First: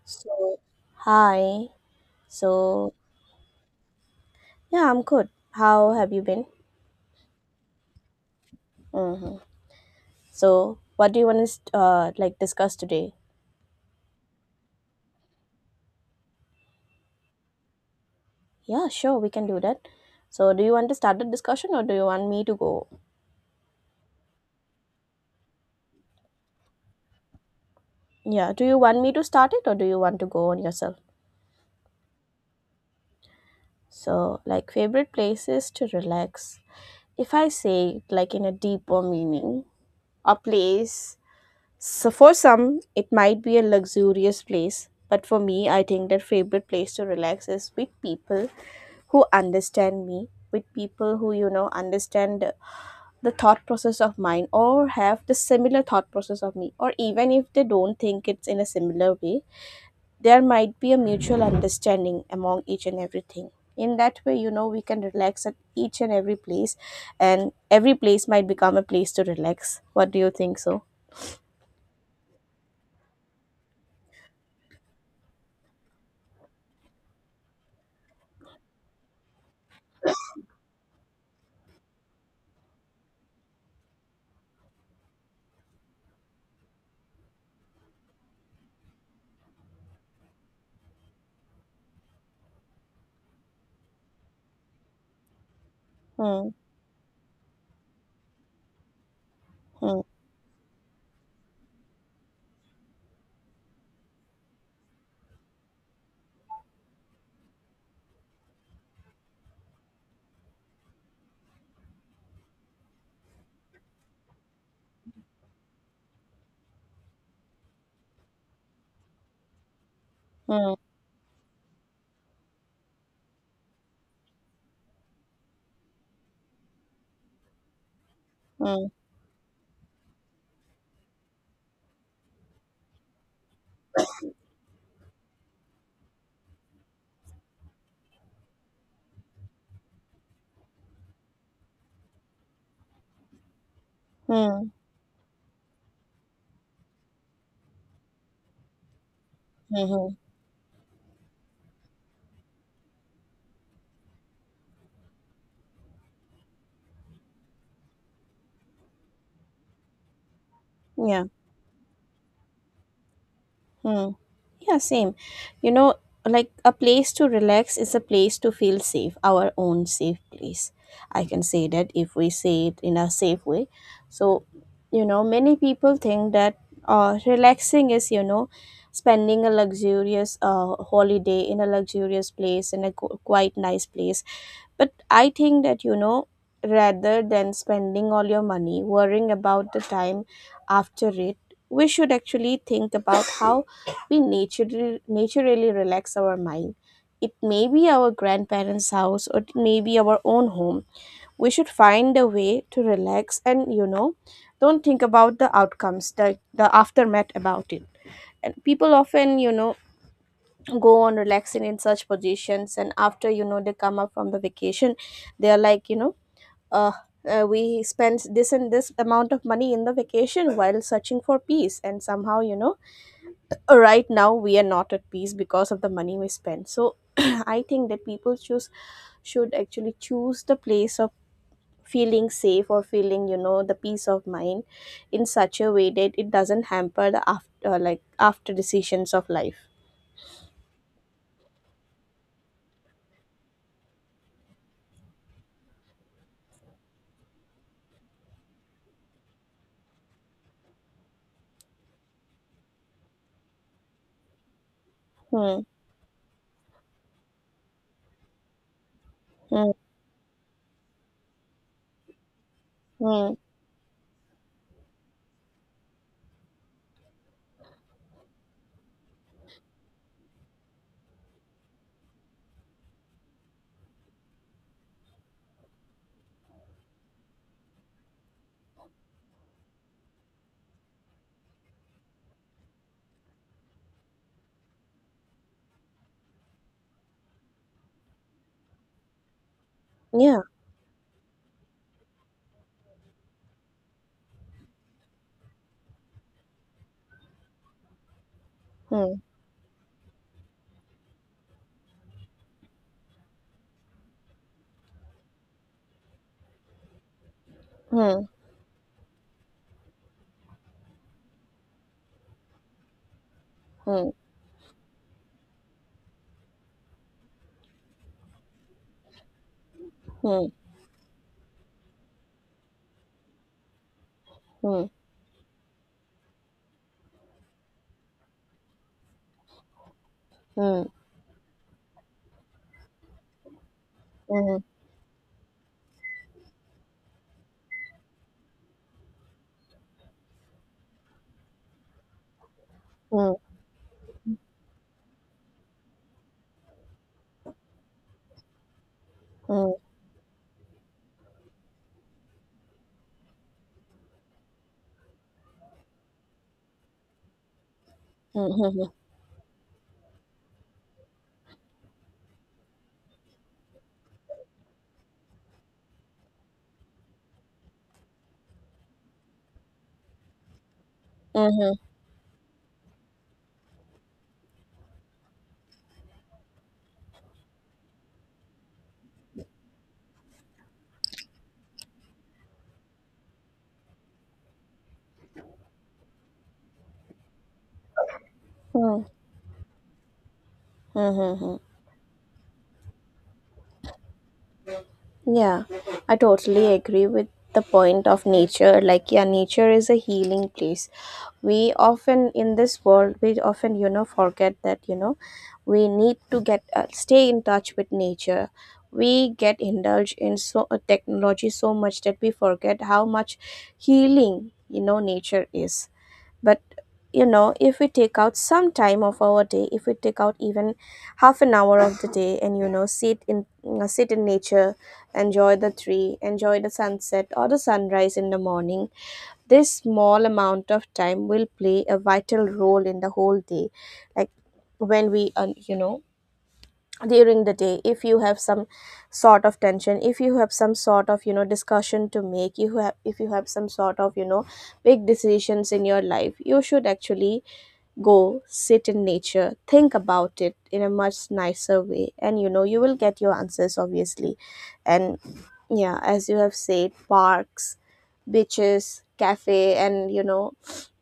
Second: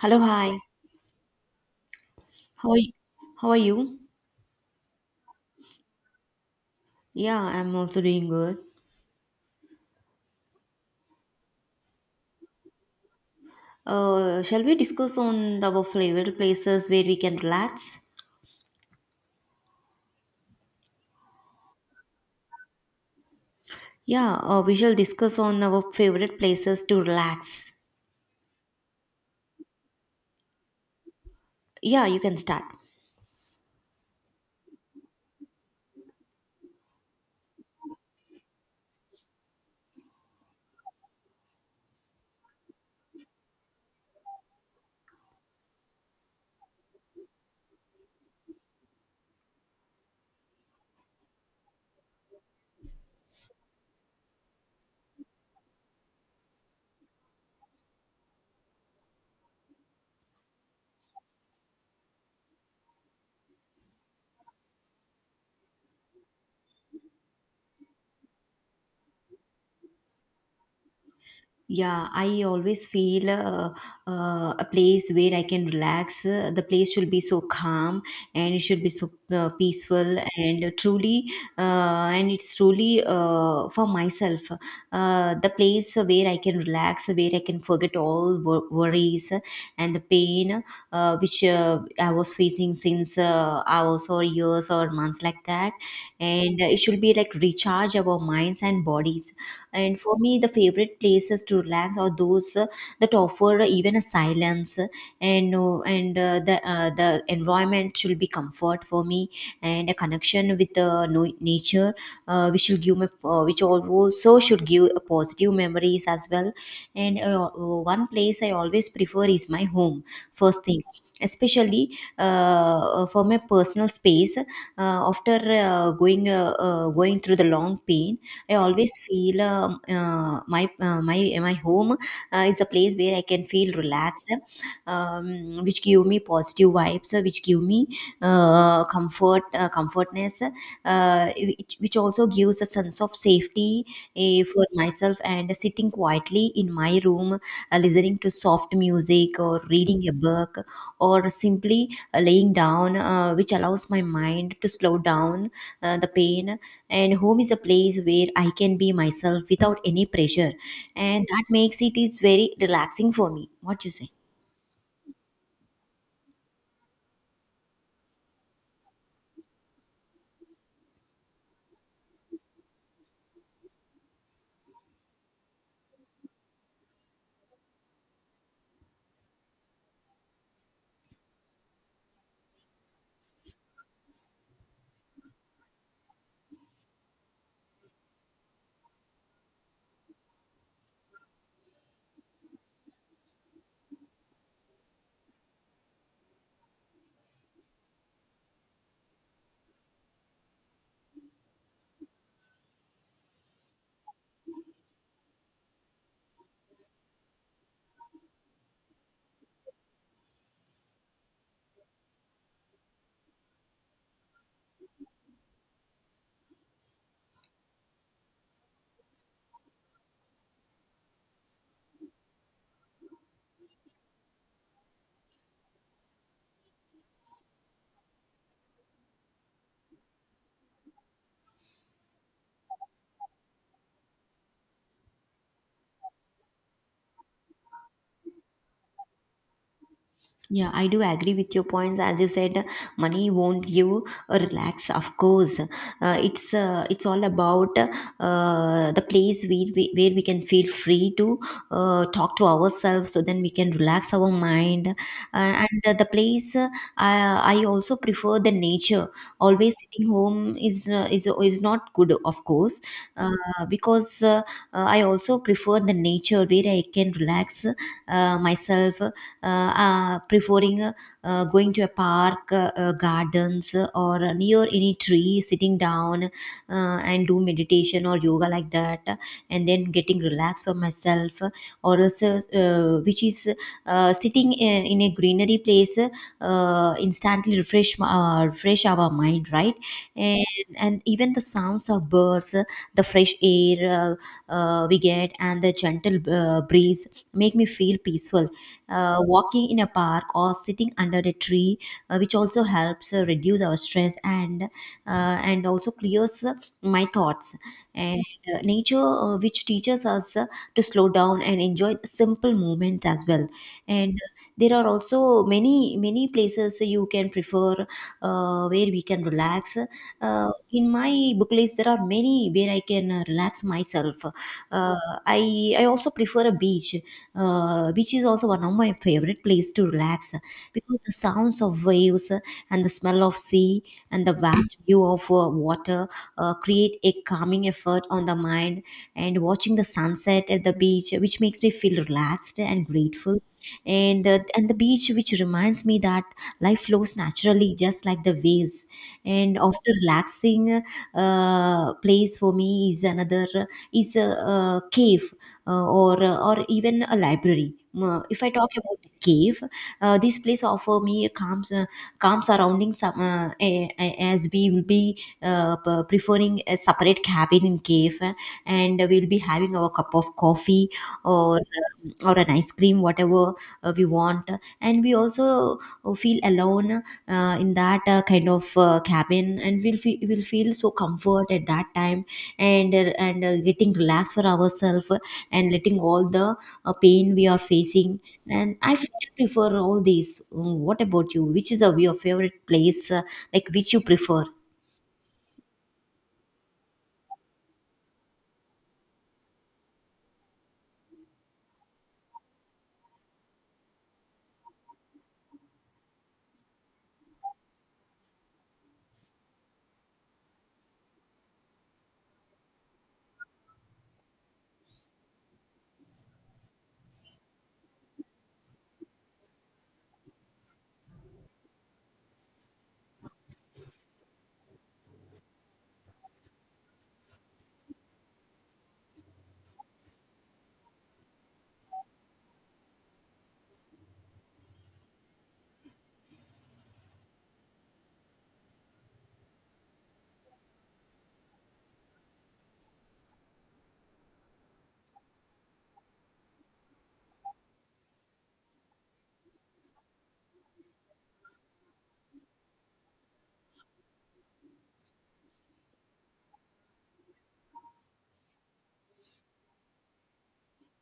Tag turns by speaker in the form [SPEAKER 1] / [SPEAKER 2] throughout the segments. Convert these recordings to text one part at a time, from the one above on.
[SPEAKER 1] Hello, hi.
[SPEAKER 2] So, hi.
[SPEAKER 1] How are you?
[SPEAKER 2] So,
[SPEAKER 1] How are you?
[SPEAKER 2] yeah, I'm good. How have you been?
[SPEAKER 1] Yeah, I'm also doing good.
[SPEAKER 2] Mm-hmm. So, what do you want to like discuss today?
[SPEAKER 1] Shall we discuss on our favorite places where we can relax?
[SPEAKER 2] Yeah, sure, we can do that. So, do you want to start the discussion or do you want me to go?
[SPEAKER 1] Yeah, we shall discuss on our favorite places to relax.
[SPEAKER 2] Yeah, do you want me to start it or do you want to go on yourself?
[SPEAKER 1] Yeah, you can start.
[SPEAKER 2] So, like favorite places to relax. If I say it, like in a deeper meaning, a place. So for some, it might be a luxurious place, but for me, I think that favorite place to relax is with people who understand me, with people who understand the thought process of mine or have the similar thought process of me, or even if they don't think it's in a similar way, there might be a mutual understanding among each and everything. In that way, you know, we can relax at each and every place, and every place might become a place to relax. What do you think so?
[SPEAKER 1] Yeah, I always feel a place where I can relax. The place should be so calm and it should be so peaceful and and it's truly for myself. The place where I can relax, where I can forget all worries and the pain, which I was facing since hours or years or months, like that.
[SPEAKER 2] Hmm,
[SPEAKER 1] And it should be like recharge our minds and bodies. And
[SPEAKER 2] hmm,
[SPEAKER 1] for me, the favorite places to relax are those that offer even a silence, and the environment should be comfort for me, and a connection with the nature, which also should give a positive memories as well. And one place I always prefer is my home, first
[SPEAKER 2] hmm.
[SPEAKER 1] thing. Especially for my personal space, after going through the long pain, I always
[SPEAKER 2] Mm,
[SPEAKER 1] feel uh, my uh, my my home is a place where I can feel relaxed, um, which give me positive vibes, which give me comfort, comfortness, which also gives a sense of safety for
[SPEAKER 2] mm,
[SPEAKER 1] myself. And sitting quietly in my room, listening to soft music or reading a
[SPEAKER 2] mhm,
[SPEAKER 1] book, or simply laying down, which allows my mind to slow down the pain. And home is a place where I can be myself without any pressure,
[SPEAKER 2] yeah,
[SPEAKER 1] and that makes it is very relaxing for me. What you say?
[SPEAKER 2] mm. Yeah, same. You know, like a place to relax is a place to feel safe, our own safe place. I can say that if we say it in a safe way. So, you know, many people think that relaxing is, you know, spending a luxurious holiday in a luxurious place, in a quite nice place. But I think that, you know, rather than spending all your money worrying about the time after it, we should actually think about how we naturally relax our mind. It may be our grandparents' house or it may be our own home. We should find a way to relax and, you know, don't think about the outcomes, the aftermath about it. And people often, you know, go on relaxing in such positions, and after, you know, they come up from the vacation, they are like, you know, uh we spent this and this amount of money in the vacation while searching for peace, and somehow, you know, right now we are not at peace because of the money we spend. So I think that people choose should actually choose the place of feeling safe or feeling, you know, the peace of mind in such a way that it doesn't hamper the after, like after decisions of life.
[SPEAKER 1] Yeah, I do agree with your points. As you said, money won't give a relax. Of course, it's all about the place we where we can feel free to talk to ourselves. So then we can relax our mind, uh,
[SPEAKER 2] Hmm.
[SPEAKER 1] and uh, the place, I also prefer the nature.
[SPEAKER 2] Hmm.
[SPEAKER 1] Always sitting home is is not good, of course,
[SPEAKER 2] Hmm.
[SPEAKER 1] because I also prefer the nature where I can relax myself, preferring going to a park, gardens, or near any tree, sitting down, and do meditation or yoga, like that, and then getting relaxed for myself, or else, which is sitting in a greenery place, instantly refresh refresh our mind, right?
[SPEAKER 2] Yeah.
[SPEAKER 1] And even the sounds of birds, the fresh air we get, and the gentle breeze make me feel peaceful. Uh,
[SPEAKER 2] hmm.
[SPEAKER 1] walking in a park or sitting under a tree, which also helps reduce our stress, and also clears my thoughts. And
[SPEAKER 2] Hmm.
[SPEAKER 1] nature, which teaches us to slow down and enjoy simple moments as well.
[SPEAKER 2] Hmm.
[SPEAKER 1] And there are also many places you can prefer where we can relax.
[SPEAKER 2] Hmm.
[SPEAKER 1] In my book list, there are many where I can relax myself.
[SPEAKER 2] Hmm.
[SPEAKER 1] Uh, i i also prefer a beach. Beach is also one of my favorite place to relax,
[SPEAKER 2] Hmm.
[SPEAKER 1] because the sounds of waves, and the smell of sea, and the
[SPEAKER 2] Hmm.
[SPEAKER 1] vast view of water create a calming effort on the mind. And watching the sunset at the beach, which makes me feel relaxed and
[SPEAKER 2] Hmm.
[SPEAKER 1] grateful, and the beach, which reminds me that life flows naturally, just like the waves. And
[SPEAKER 2] Hmm. Hmm.
[SPEAKER 1] after relaxing, place for me is another, is a, cave, uh, or or even a library. If I talk
[SPEAKER 2] Hmm.
[SPEAKER 1] about the cave, this place offer me a calm surrounding some, as we will be preferring a separate cabin in cave, and we'll be having our cup of coffee,
[SPEAKER 2] Hmm. Hmm.
[SPEAKER 1] or an ice cream, whatever we want. And we also feel alone in that kind of cabin, and we'll feel so comfort at that time, and getting relaxed for ourselves, and letting all the pain we are facing. And
[SPEAKER 2] Hmm.
[SPEAKER 1] I
[SPEAKER 2] Hmm.
[SPEAKER 1] feel I prefer all these. What about
[SPEAKER 2] Hmm.
[SPEAKER 1] you?
[SPEAKER 2] Hmm.
[SPEAKER 1] Which is a your favorite place, like which you prefer?
[SPEAKER 2] Yeah, I totally agree with the point of nature. Like, yeah, nature is a healing place. We often in this world, we often, you know, forget that, you know, we need to get stay in touch with nature. We get indulged in so technology so much that we forget how much healing, you know, nature is. But you know, if we take out some time of our day, if we take out even half an hour of the day and, you know, sit in sit in nature, enjoy the tree, enjoy the sunset or the sunrise in the morning, this small amount of time will play a vital role in the whole day. Like when we you know, during the day, if you have some sort of tension, if you have some sort of, you know, discussion to make, you have, if you have some sort of, you know, big decisions in your life, you should actually go sit in nature, think about it in a much nicer way, and, you know, you will get your answers, obviously. And yeah, as you have said, parks, beaches, cafe, and, you know,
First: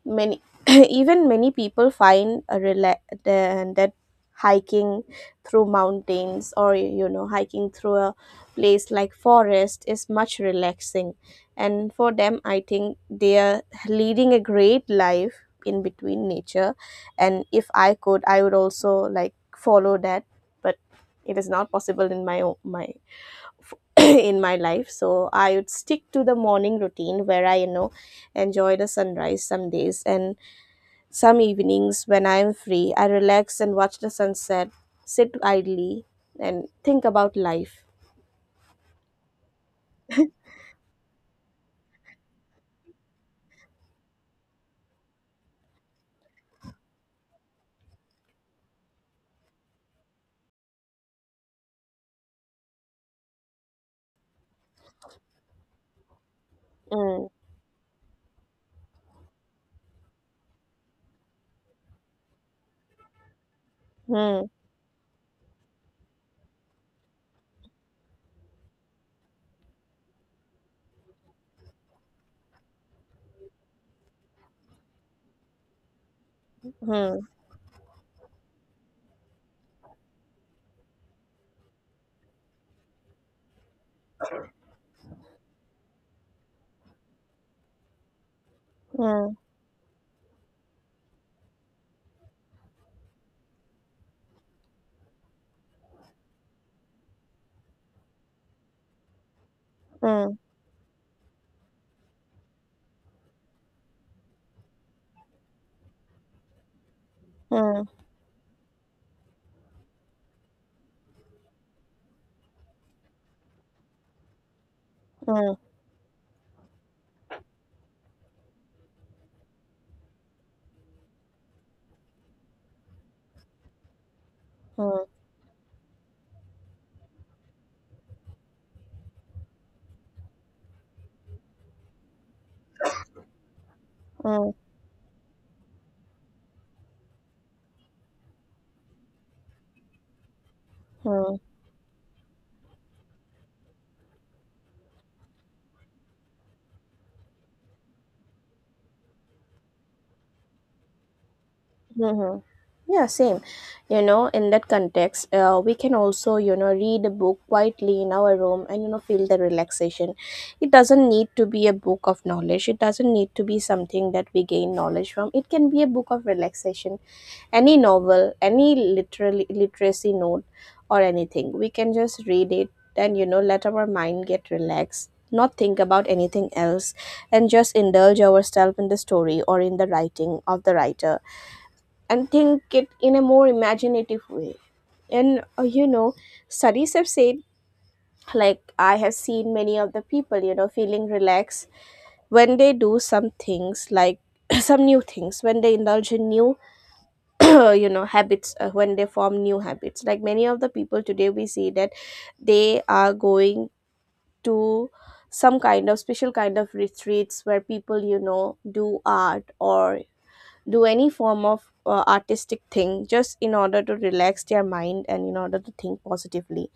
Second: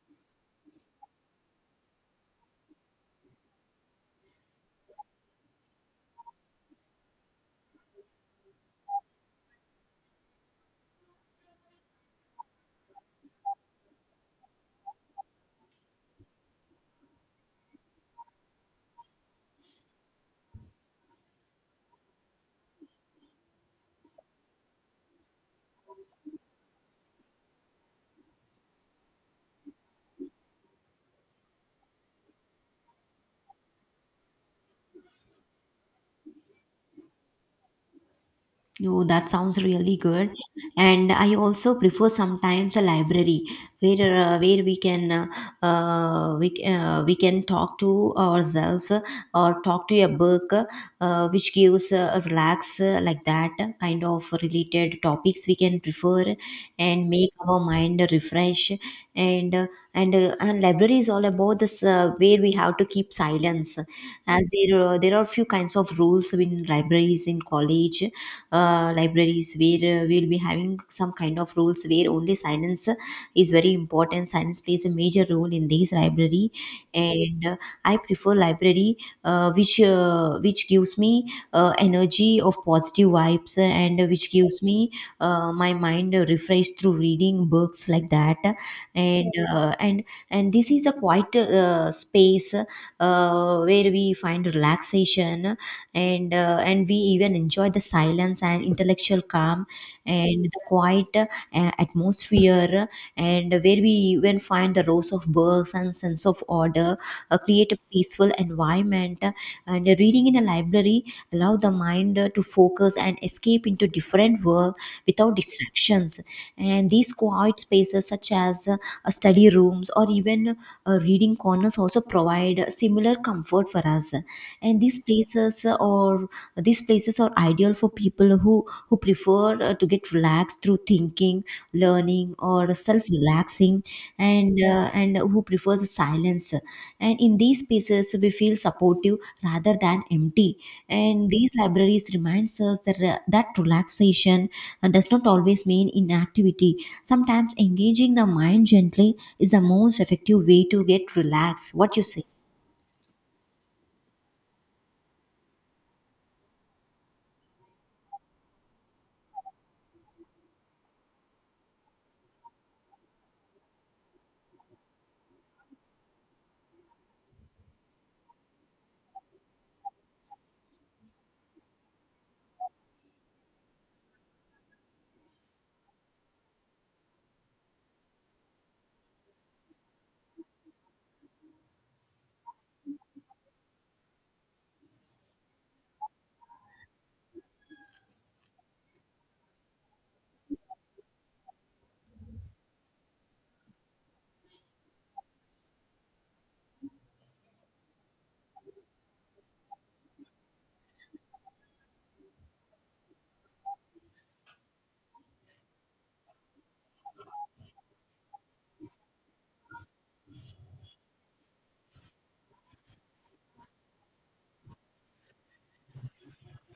[SPEAKER 2] many even many people find a rela- the- that hiking through mountains or, you know, hiking through a place like forest is much relaxing. And for them, I think they are leading a great life in between nature. And if I could, I would also like follow that. But it is not possible in my my in my life. So I would stick to the morning routine where I, you know, enjoy the sunrise some days, and some evenings when I am free, I relax and watch the sunset, sit idly, and think about life.
[SPEAKER 1] Oh, that sounds really good. And I also prefer sometimes a library where we can talk to ourselves, or talk to a book, which gives a relax, like that kind of related topics we can prefer, and
[SPEAKER 2] Mm,
[SPEAKER 1] make our mind refresh. And uh, and uh, and library is all about this, where we have to keep silence, as
[SPEAKER 2] mm,
[SPEAKER 1] there are few kinds of rules in libraries, in college libraries, where we'll be having some kind of rules where only silence is very important. Silence plays a major role in this library.
[SPEAKER 2] mm,
[SPEAKER 1] And I prefer library, which gives me energy of positive vibes, and which gives me my mind refreshed through reading books, like that. and
[SPEAKER 2] mm,
[SPEAKER 1] uh, and and this is a quiet space, where we find relaxation, and we even enjoy the silence and intellectual calm,
[SPEAKER 2] mm,
[SPEAKER 1] and the quiet atmosphere, and where we even find the rows of books and sense of order, create a
[SPEAKER 2] mm,
[SPEAKER 1] peaceful environment. Uh, and reading in a library allow the mind to focus and escape into different world,
[SPEAKER 2] mm,
[SPEAKER 1] without
[SPEAKER 2] mm,
[SPEAKER 1] distractions. And these quiet spaces, such as study rooms, or even reading corners, also provide a similar comfort for us. And these
[SPEAKER 2] mm,
[SPEAKER 1] places, or these places are ideal for people who prefer to get relaxed through thinking, learning, or self-relaxing,
[SPEAKER 2] mm.
[SPEAKER 1] and who prefers silence. And in these spaces, we feel supportive rather than empty. And
[SPEAKER 2] Mm.
[SPEAKER 1] these libraries reminds us that relaxation does not always mean inactivity. Sometimes engaging the mind gently is the most effective way to get relaxed. What you say?
[SPEAKER 2] Mm-hmm. Yeah, same. You know, in that context, we can also, you know, read a book quietly in our room and, you know, feel the relaxation. It doesn't need to be a book of knowledge. It doesn't need to be something that we gain knowledge from. It can be a book of relaxation. Any novel, any literally literacy note or anything. We can just read it and, you know, let our mind get relaxed, not think about anything else, and just indulge ourselves in the story or in the writing of the writer, and think it in a more imaginative way. And you know, studies have said, like, I have seen many of the people, you know, feeling relaxed when they do some things like some new things, when they indulge in new, you know, habits, when they form new habits. Like, many of the people today, we see that they are going to some kind of special kind of retreats where people, you know, do art or do any form of artistic thing just in order to relax their mind and in order to think positively.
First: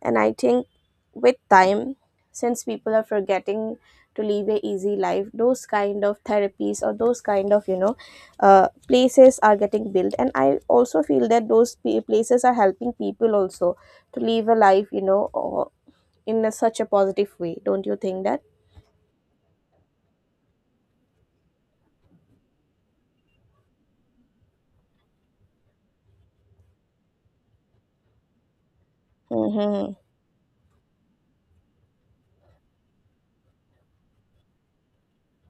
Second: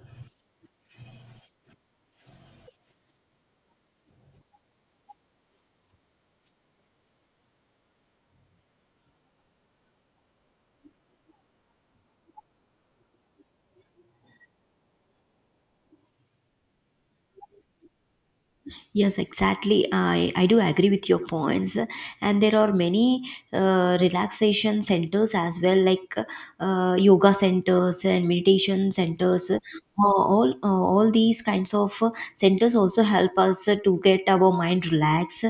[SPEAKER 2] And I think with time, since people are forgetting to live a easy life, those kind of therapies or those kind of, you know, places are getting built, and I also feel that those places are helping people also to live a life, you know, or in a, such a positive way. Don't you think that?
[SPEAKER 1] Yes, exactly. I do agree with your points. And there are many relaxation centers as well, like yoga centers and meditation centers. Uh,
[SPEAKER 2] Mm-hmm.
[SPEAKER 1] all, uh, all these kinds of centers also help us to get our mind relaxed,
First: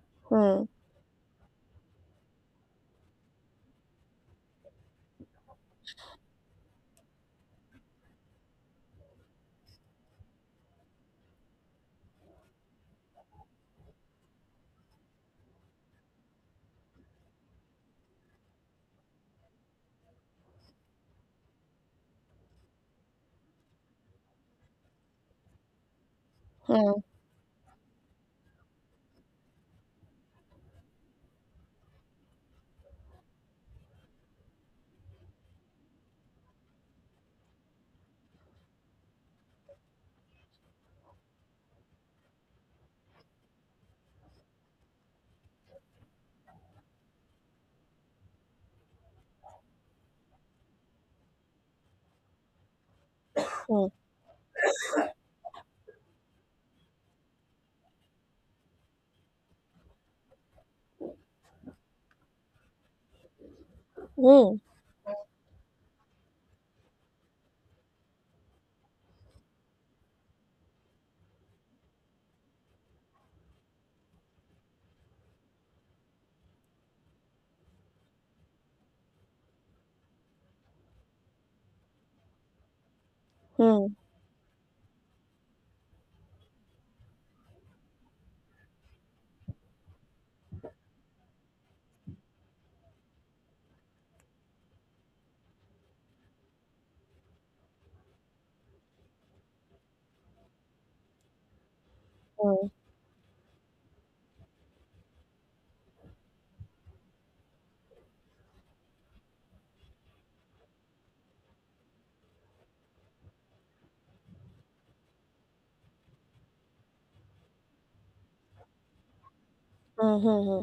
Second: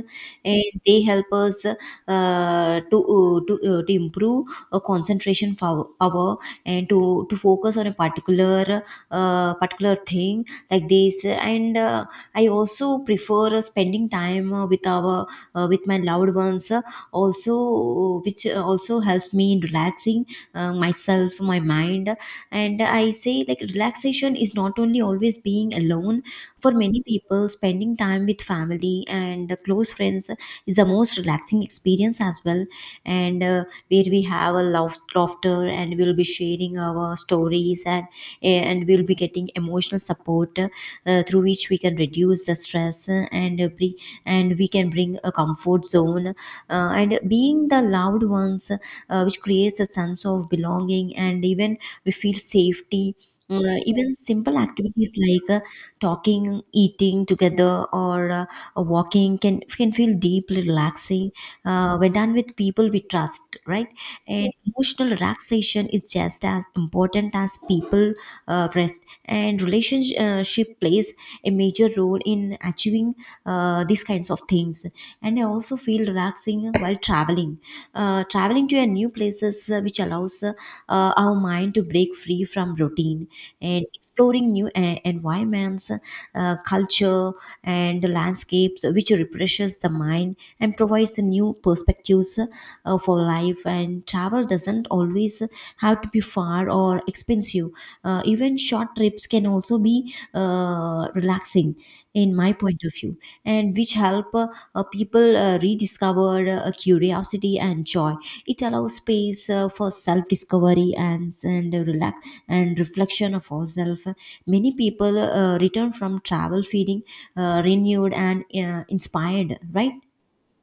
[SPEAKER 1] and
[SPEAKER 2] Hmm.
[SPEAKER 1] they help us to improve concentration power, and to focus on a particular thing, like this, and I also prefer spending time with my loved ones, also, which also helps me in relaxing myself, my mind. And I say, like, relaxation is not only always being alone. For
[SPEAKER 2] Hmm.
[SPEAKER 1] many people, spending time with family and close friends is the most relaxing experience as well, and where we have a laughter, and we'll be sharing our stories, and we'll be getting emotional support, through which we can reduce the stress, and we can bring a comfort zone, and being the loved ones, which creates a sense of belonging, and even we feel safety.
[SPEAKER 2] Hmm.
[SPEAKER 1] Even simple activities like talking, eating together, or walking can feel deeply relaxing, when done with people we trust, right?
[SPEAKER 2] Hmm.
[SPEAKER 1] And
[SPEAKER 2] Hmm.
[SPEAKER 1] emotional relaxation is just as important as people rest. And relationship plays a major role in achieving these kinds of things. And I also feel relaxing while traveling. Traveling to a new places, which allows our mind to break free from routine, and
[SPEAKER 2] Hmm.
[SPEAKER 1] exploring new environments, culture, and landscapes, which refreshes the mind and provides new perspectives for life. And travel doesn't always have to be far or expensive. Even short trips can also be relaxing, in my
[SPEAKER 2] Hmm.
[SPEAKER 1] point of view, and which help people rediscover curiosity and joy. It allows space for self discovery, and relax and reflection of ourselves. Many people return from travel feeling renewed and inspired, right?
[SPEAKER 2] Hmm. Hmm.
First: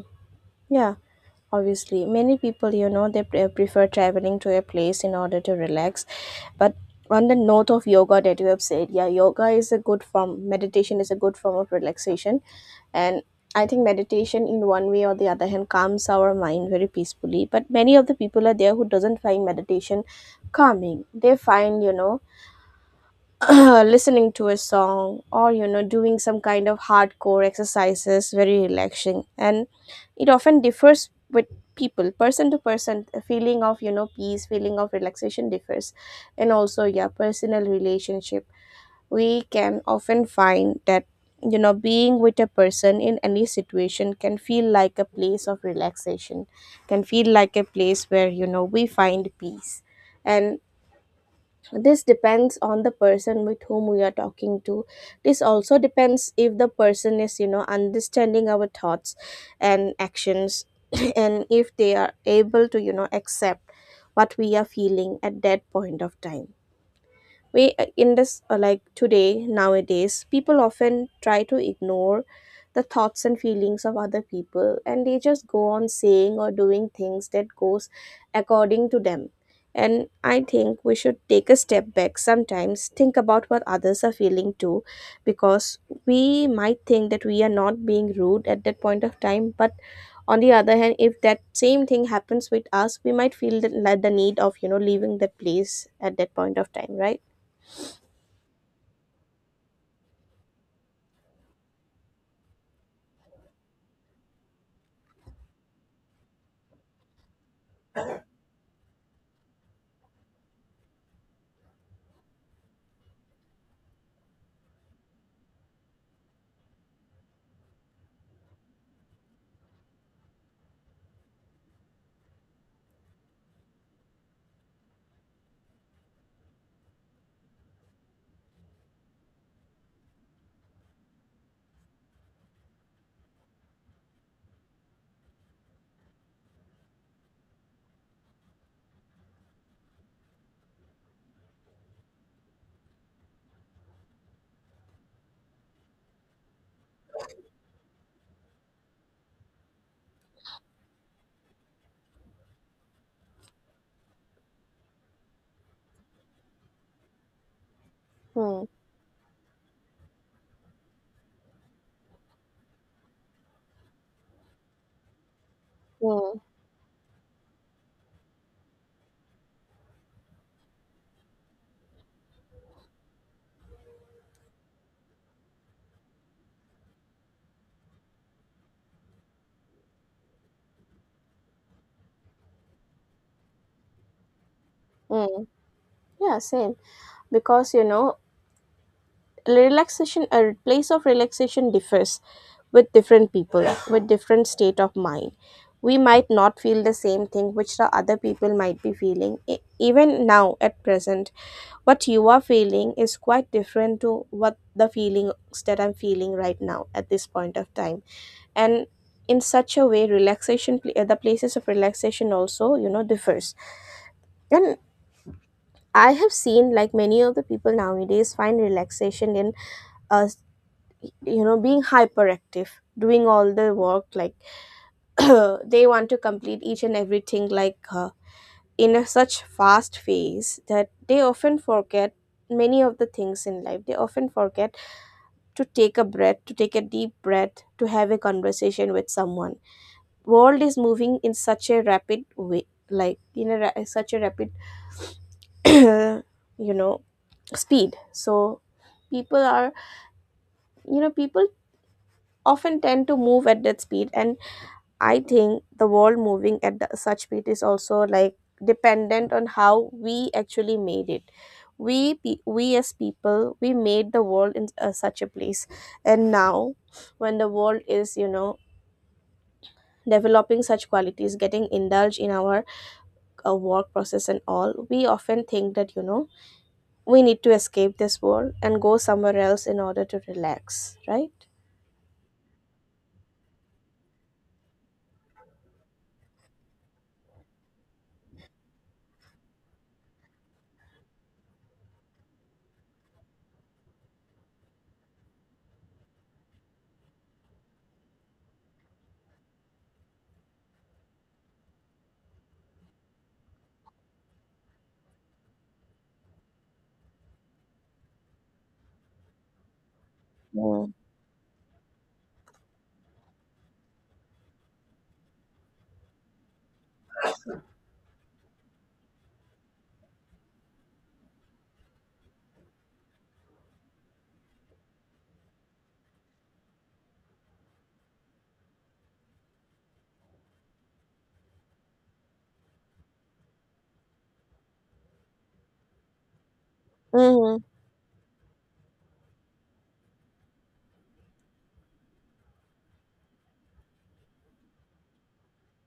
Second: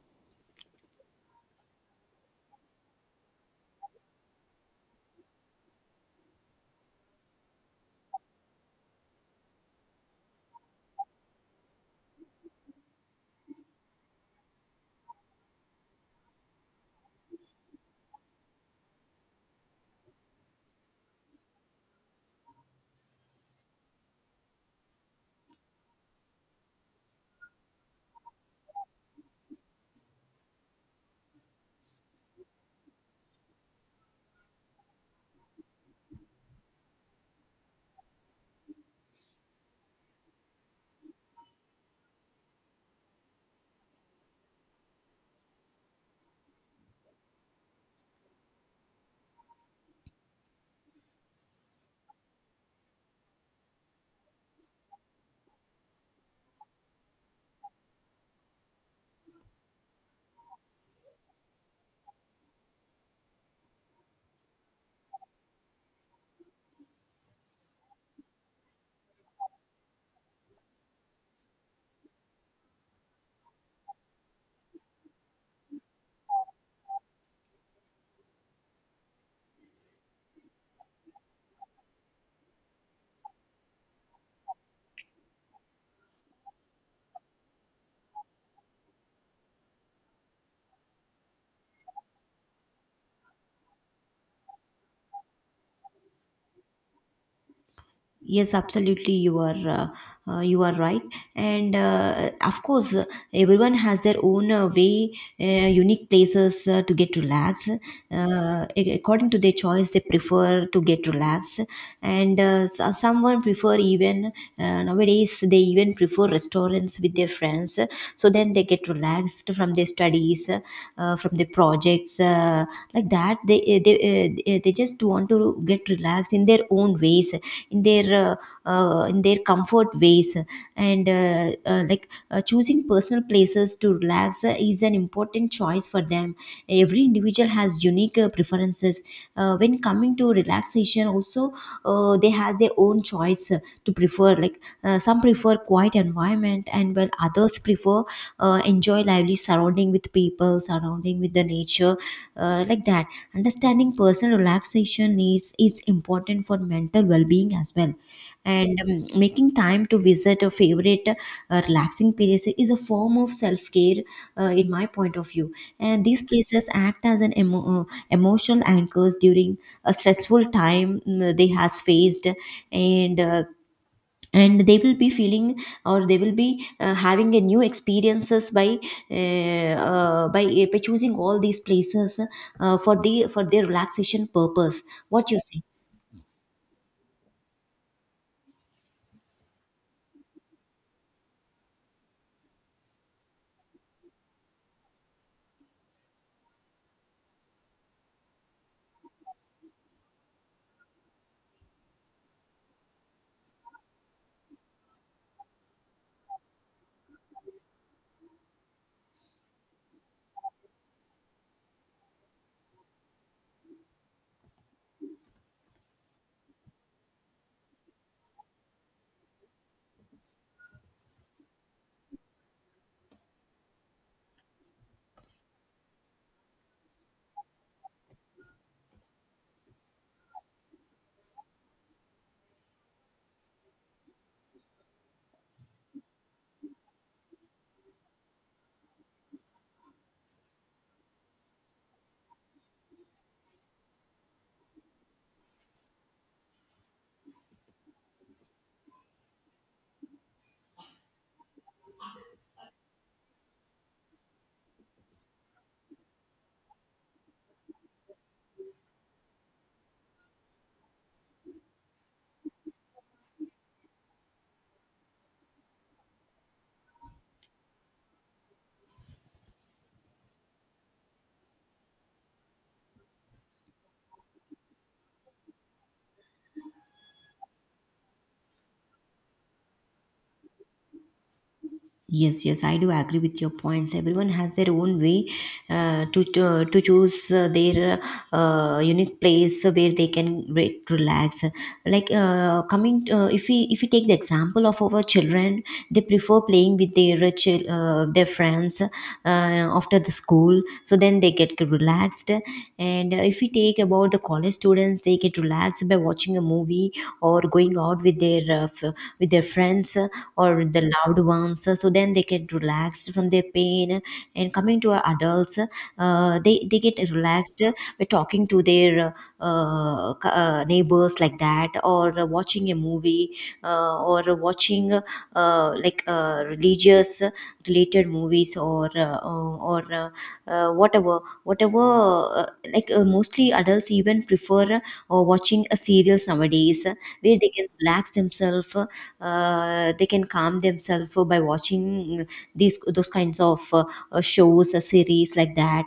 [SPEAKER 2] Yeah, obviously. Many people, you know, they prefer traveling to a place in order to relax. But on the note of yoga that you have said, yeah, yoga is a good form, meditation is a good form of relaxation. And I think meditation in one way or the other hand calms our mind very peacefully. But many of the people are there who doesn't find meditation calming. They find, you know, listening to a song or, you know, doing some kind of hardcore exercises very relaxing. And it often differs with people, person to person. The feeling of, you know, peace, feeling of relaxation differs. And also, yeah, personal relationship, we can often find that, you know, being with a person in any situation can feel like a place of relaxation, can feel like a place where, you know, we find peace. And this depends on the person with whom we are talking to. This also depends if the person is, you know, understanding our thoughts and actions, and if they are able to, you know, accept what we are feeling at that point of time. We in this like today nowadays, people often try to ignore the thoughts and feelings of other people, and they just go on saying or doing things that goes according to them. And I think we should take a step back sometimes, think about what others are feeling too. Because we might think that we are not being rude at that point of time, but on the other hand, if that same thing happens with us, we might feel the, like the need of, you know, leaving that place at that point of time, right?
[SPEAKER 1] Yes, absolutely. You are right, and of course, everyone has their own way, unique places to get relaxed. According to their choice, they prefer to get relaxed, and someone prefer, even nowadays they even prefer restaurants with their friends. So then they get relaxed from their studies, from their projects, like that that they eh, they just want to get relaxed in their own ways in their in their comfort ways. And like Choosing personal places to relax is an important choice for them. Every individual has unique preferences when coming to relaxation also. They have their own choice to prefer, like, some prefer quiet environment and while others prefer enjoy lively surrounding with people, surrounding with the nature, like that. Understanding personal relaxation is important for mental well-being as well,
[SPEAKER 2] Mm,
[SPEAKER 1] and making time to visit a favorite relaxing place is a form of self-care, in my point of view. And these
[SPEAKER 2] mm,
[SPEAKER 1] places act as emotional anchors during a stressful time, mm, they has faced. And and they will be feeling, or they will be having a new experiences by uh, uh, by by choosing all these places for their relaxation purpose. What you
[SPEAKER 2] mm.
[SPEAKER 1] say?
[SPEAKER 2] Yeah, same. Because, you know, relaxation, a place of relaxation differs with different people, with different state of mind. We might not feel the same thing which the other people might be feeling. E- Even now, at present, what you are feeling is quite different to what the feelings that I'm feeling right now at this point of time. And in such a way, relaxation, the places of relaxation also, you know, differs. And I have seen like many of the people nowadays find relaxation in us, you know, being hyperactive, doing all the work. Like they want to complete each and everything like in a such fast phase that they often forget many of the things in life. They often forget to take a breath, to take a deep breath, to have a conversation with someone. World is moving in such a rapid way, like in a such a rapid, you know, speed. So people are, you know, people often tend to move at that speed. And I think the world moving at the, such speed is also like dependent on how we actually made it. We we as people, we made the world in such a place. And now when the world is, you know, developing such qualities, getting indulged in our work process and all, we often think that, you know, we need to escape this world and go somewhere else in order to relax, right?
[SPEAKER 1] Yes, yes, I do agree with your points. Everyone has their own way to choose their unique place where they can relax. If we take the example of our children, they prefer playing with their their friends, after the school. So then they get relaxed, and if we take about the college students, they get relaxed by watching a movie or going out with their with their friends, or the
[SPEAKER 2] Mm.
[SPEAKER 1] loved ones, so then they get relaxed from their pain. And coming to our adults, they get relaxed by talking to their neighbors, like that, or watching a movie or watching religious related movies, or whatever whatever uh, like mostly adults even prefer or watching a serials nowadays, where they
[SPEAKER 2] Mm-hmm.
[SPEAKER 1] can relax themselves. They can calm themselves by watching these those kinds of shows, a series like that.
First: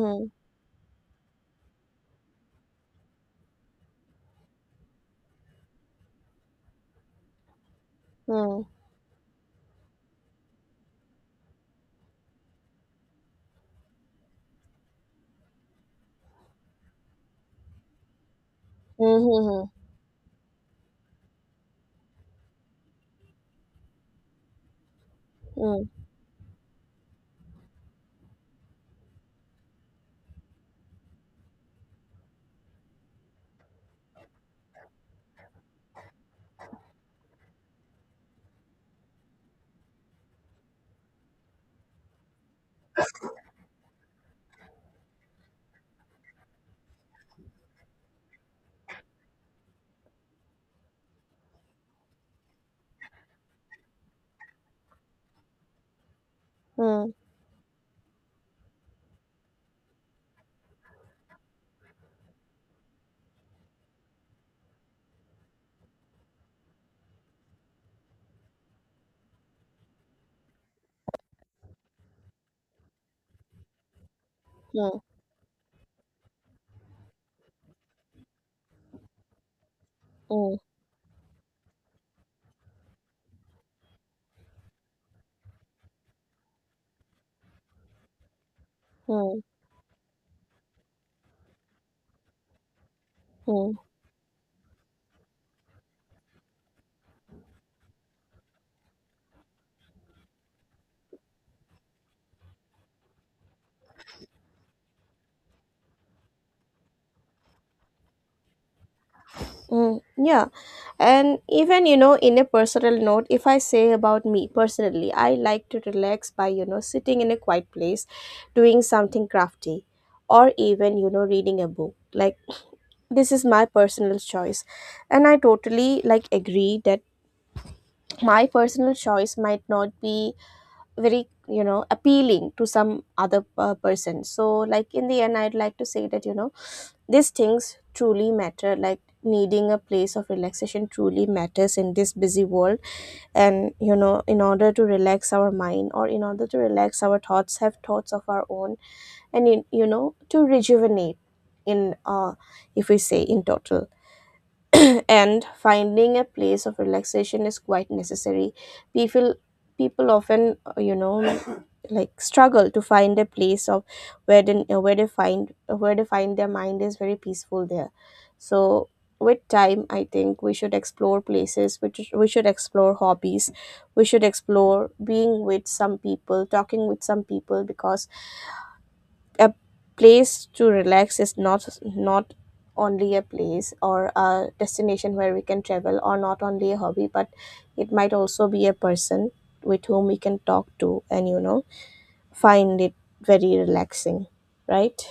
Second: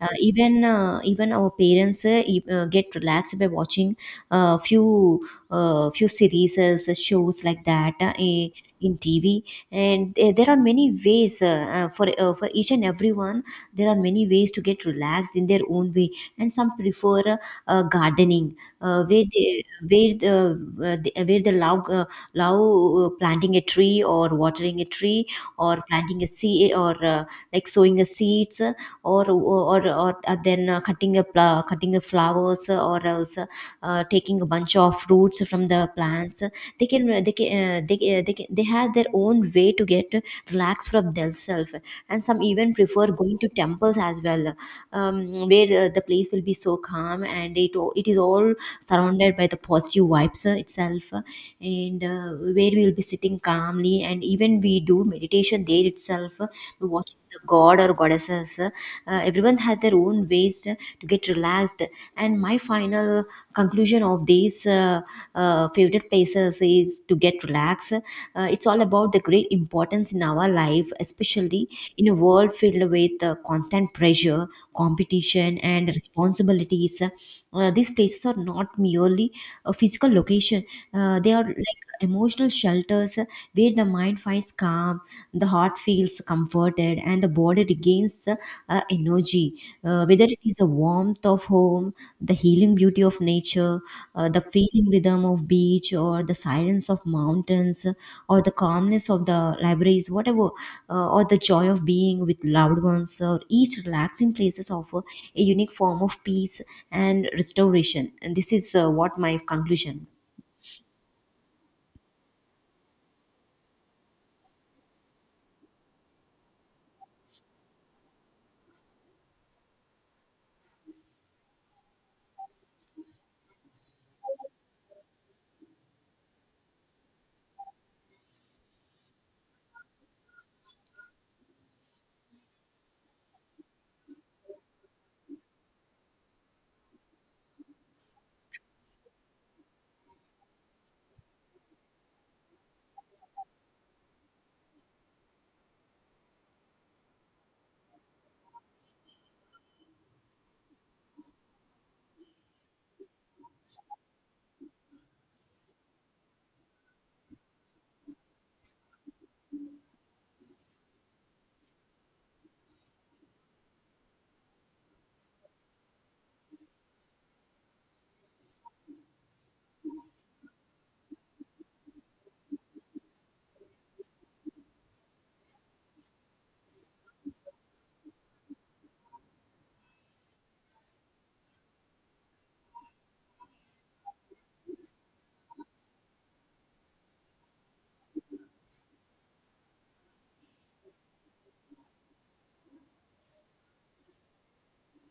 [SPEAKER 1] Even our parents get relaxed by watching uh, few few series, shows like that,
[SPEAKER 2] Mm.
[SPEAKER 1] in TV, and there are many ways for each and everyone. There are many ways to get relaxed in their own way, and some prefer gardening, where they
[SPEAKER 2] Mhm,
[SPEAKER 1] where the- where they love planting a tree or watering a tree, or
[SPEAKER 2] mhm,
[SPEAKER 1] planting a sea, or like sowing a seeds, or then cutting a pla- cutting a flowers, or else taking a bunch of fruits from the plants. They can they can, they can they have their own way to get relaxed from themselves. And some even prefer going to temples as well, where the place will be so calm, and it is all surrounded by the positive vibes itself, and where we will be sitting calmly and even we do meditation there itself,
[SPEAKER 2] mm, mm,
[SPEAKER 1] watching the god or goddesses. Everyone had their own ways to get relaxed. And my final conclusion of these favorite places is to get relaxed. It's all about the great importance in our life, especially in a world filled with constant pressure, competition, and responsibilities. These places are not merely a physical
[SPEAKER 2] mm,
[SPEAKER 1] location; they are like emotional shelters where the mind finds calm, the heart feels comforted, and the body regains the
[SPEAKER 2] mm,
[SPEAKER 1] energy. Whether it is the warmth of home, the healing beauty of
[SPEAKER 2] mm,
[SPEAKER 1] nature, the feeling rhythm of beach, or the silence of mountains, or the calmness of the libraries, whatever, or the joy of being with loved ones, or each relaxing places offer a unique form of peace and restoration. And this is what my
[SPEAKER 2] mm.
[SPEAKER 1] conclusion.
[SPEAKER 2] Yeah, and even, you know, in a personal note, if I say about me personally, I like to relax by, you know, sitting in a quiet place, doing something crafty, or even, you know, reading a book. Like this is my personal choice, and I totally like agree that my personal choice might not be very, you know, appealing to some other person. So like in the end, I'd like to say that, you know, these things truly matter, like needing a place of relaxation truly matters in this busy world. And you know, in order to relax our mind or in order to relax our thoughts, have thoughts of our own, and in, you know, to rejuvenate, in if we say in total, and finding a place of relaxation is quite necessary. People people often you know, like struggle to find a place of where they find, where they find their mind is very peaceful there. So with time, I think we should explore places, we should explore hobbies, we should explore being with some people, talking with some people. Because a place to relax is not only a place or a destination where we can travel, or not only a hobby, but it might also be a person with whom we can talk to and, you know, find it very relaxing, right?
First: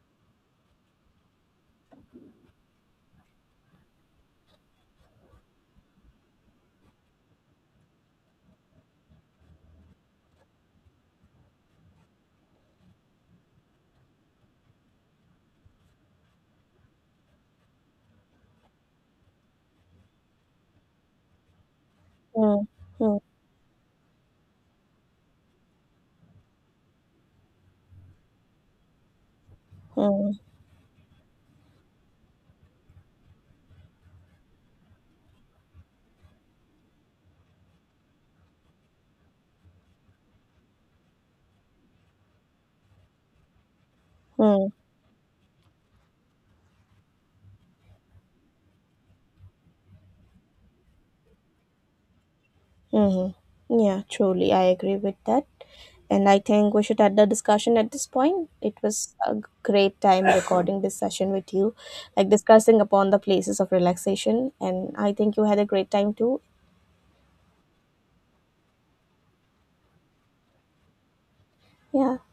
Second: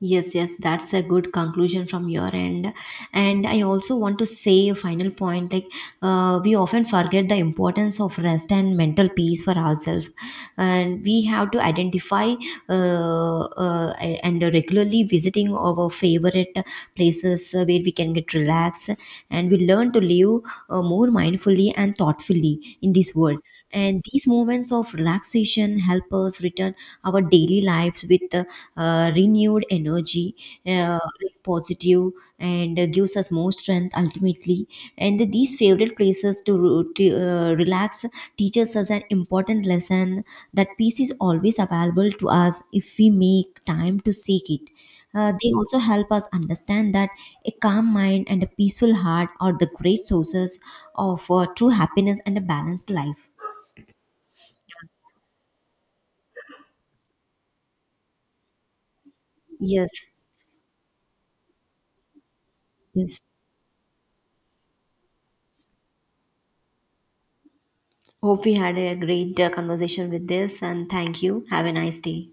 [SPEAKER 1] Yes, yes, that's a good conclusion from your end. And I also want to say a final point, like, we often forget the importance of rest and mental peace for ourselves. And we have to identify uh, uh, and regularly visiting our favorite places where we can get relaxed, and we learn to live more mindfully and thoughtfully
[SPEAKER 2] Mm,
[SPEAKER 1] in this
[SPEAKER 2] mm,
[SPEAKER 1] world. And these moments of relaxation help us return our daily lives with renewed
[SPEAKER 2] mm,
[SPEAKER 1] energy, like positive, and gives us more strength ultimately. And these favorite places to relax teaches us an important lesson that peace is always available to us if we make time to seek it.
[SPEAKER 2] mm.
[SPEAKER 1] They also help us understand that a calm mind and a peaceful heart are the great sources of true happiness and a balanced life.
[SPEAKER 2] Mm-hmm. Yeah, truly, I agree with that. And I think we should end the discussion at this point. It was a
[SPEAKER 1] Yes.
[SPEAKER 2] great time recording this session with you, like discussing upon the
[SPEAKER 1] Yes.
[SPEAKER 2] places of relaxation. And I think you had a great time too.
[SPEAKER 1] Hope we had a great conversation with this, and thank you. Have a nice
[SPEAKER 2] Yeah.
[SPEAKER 1] day.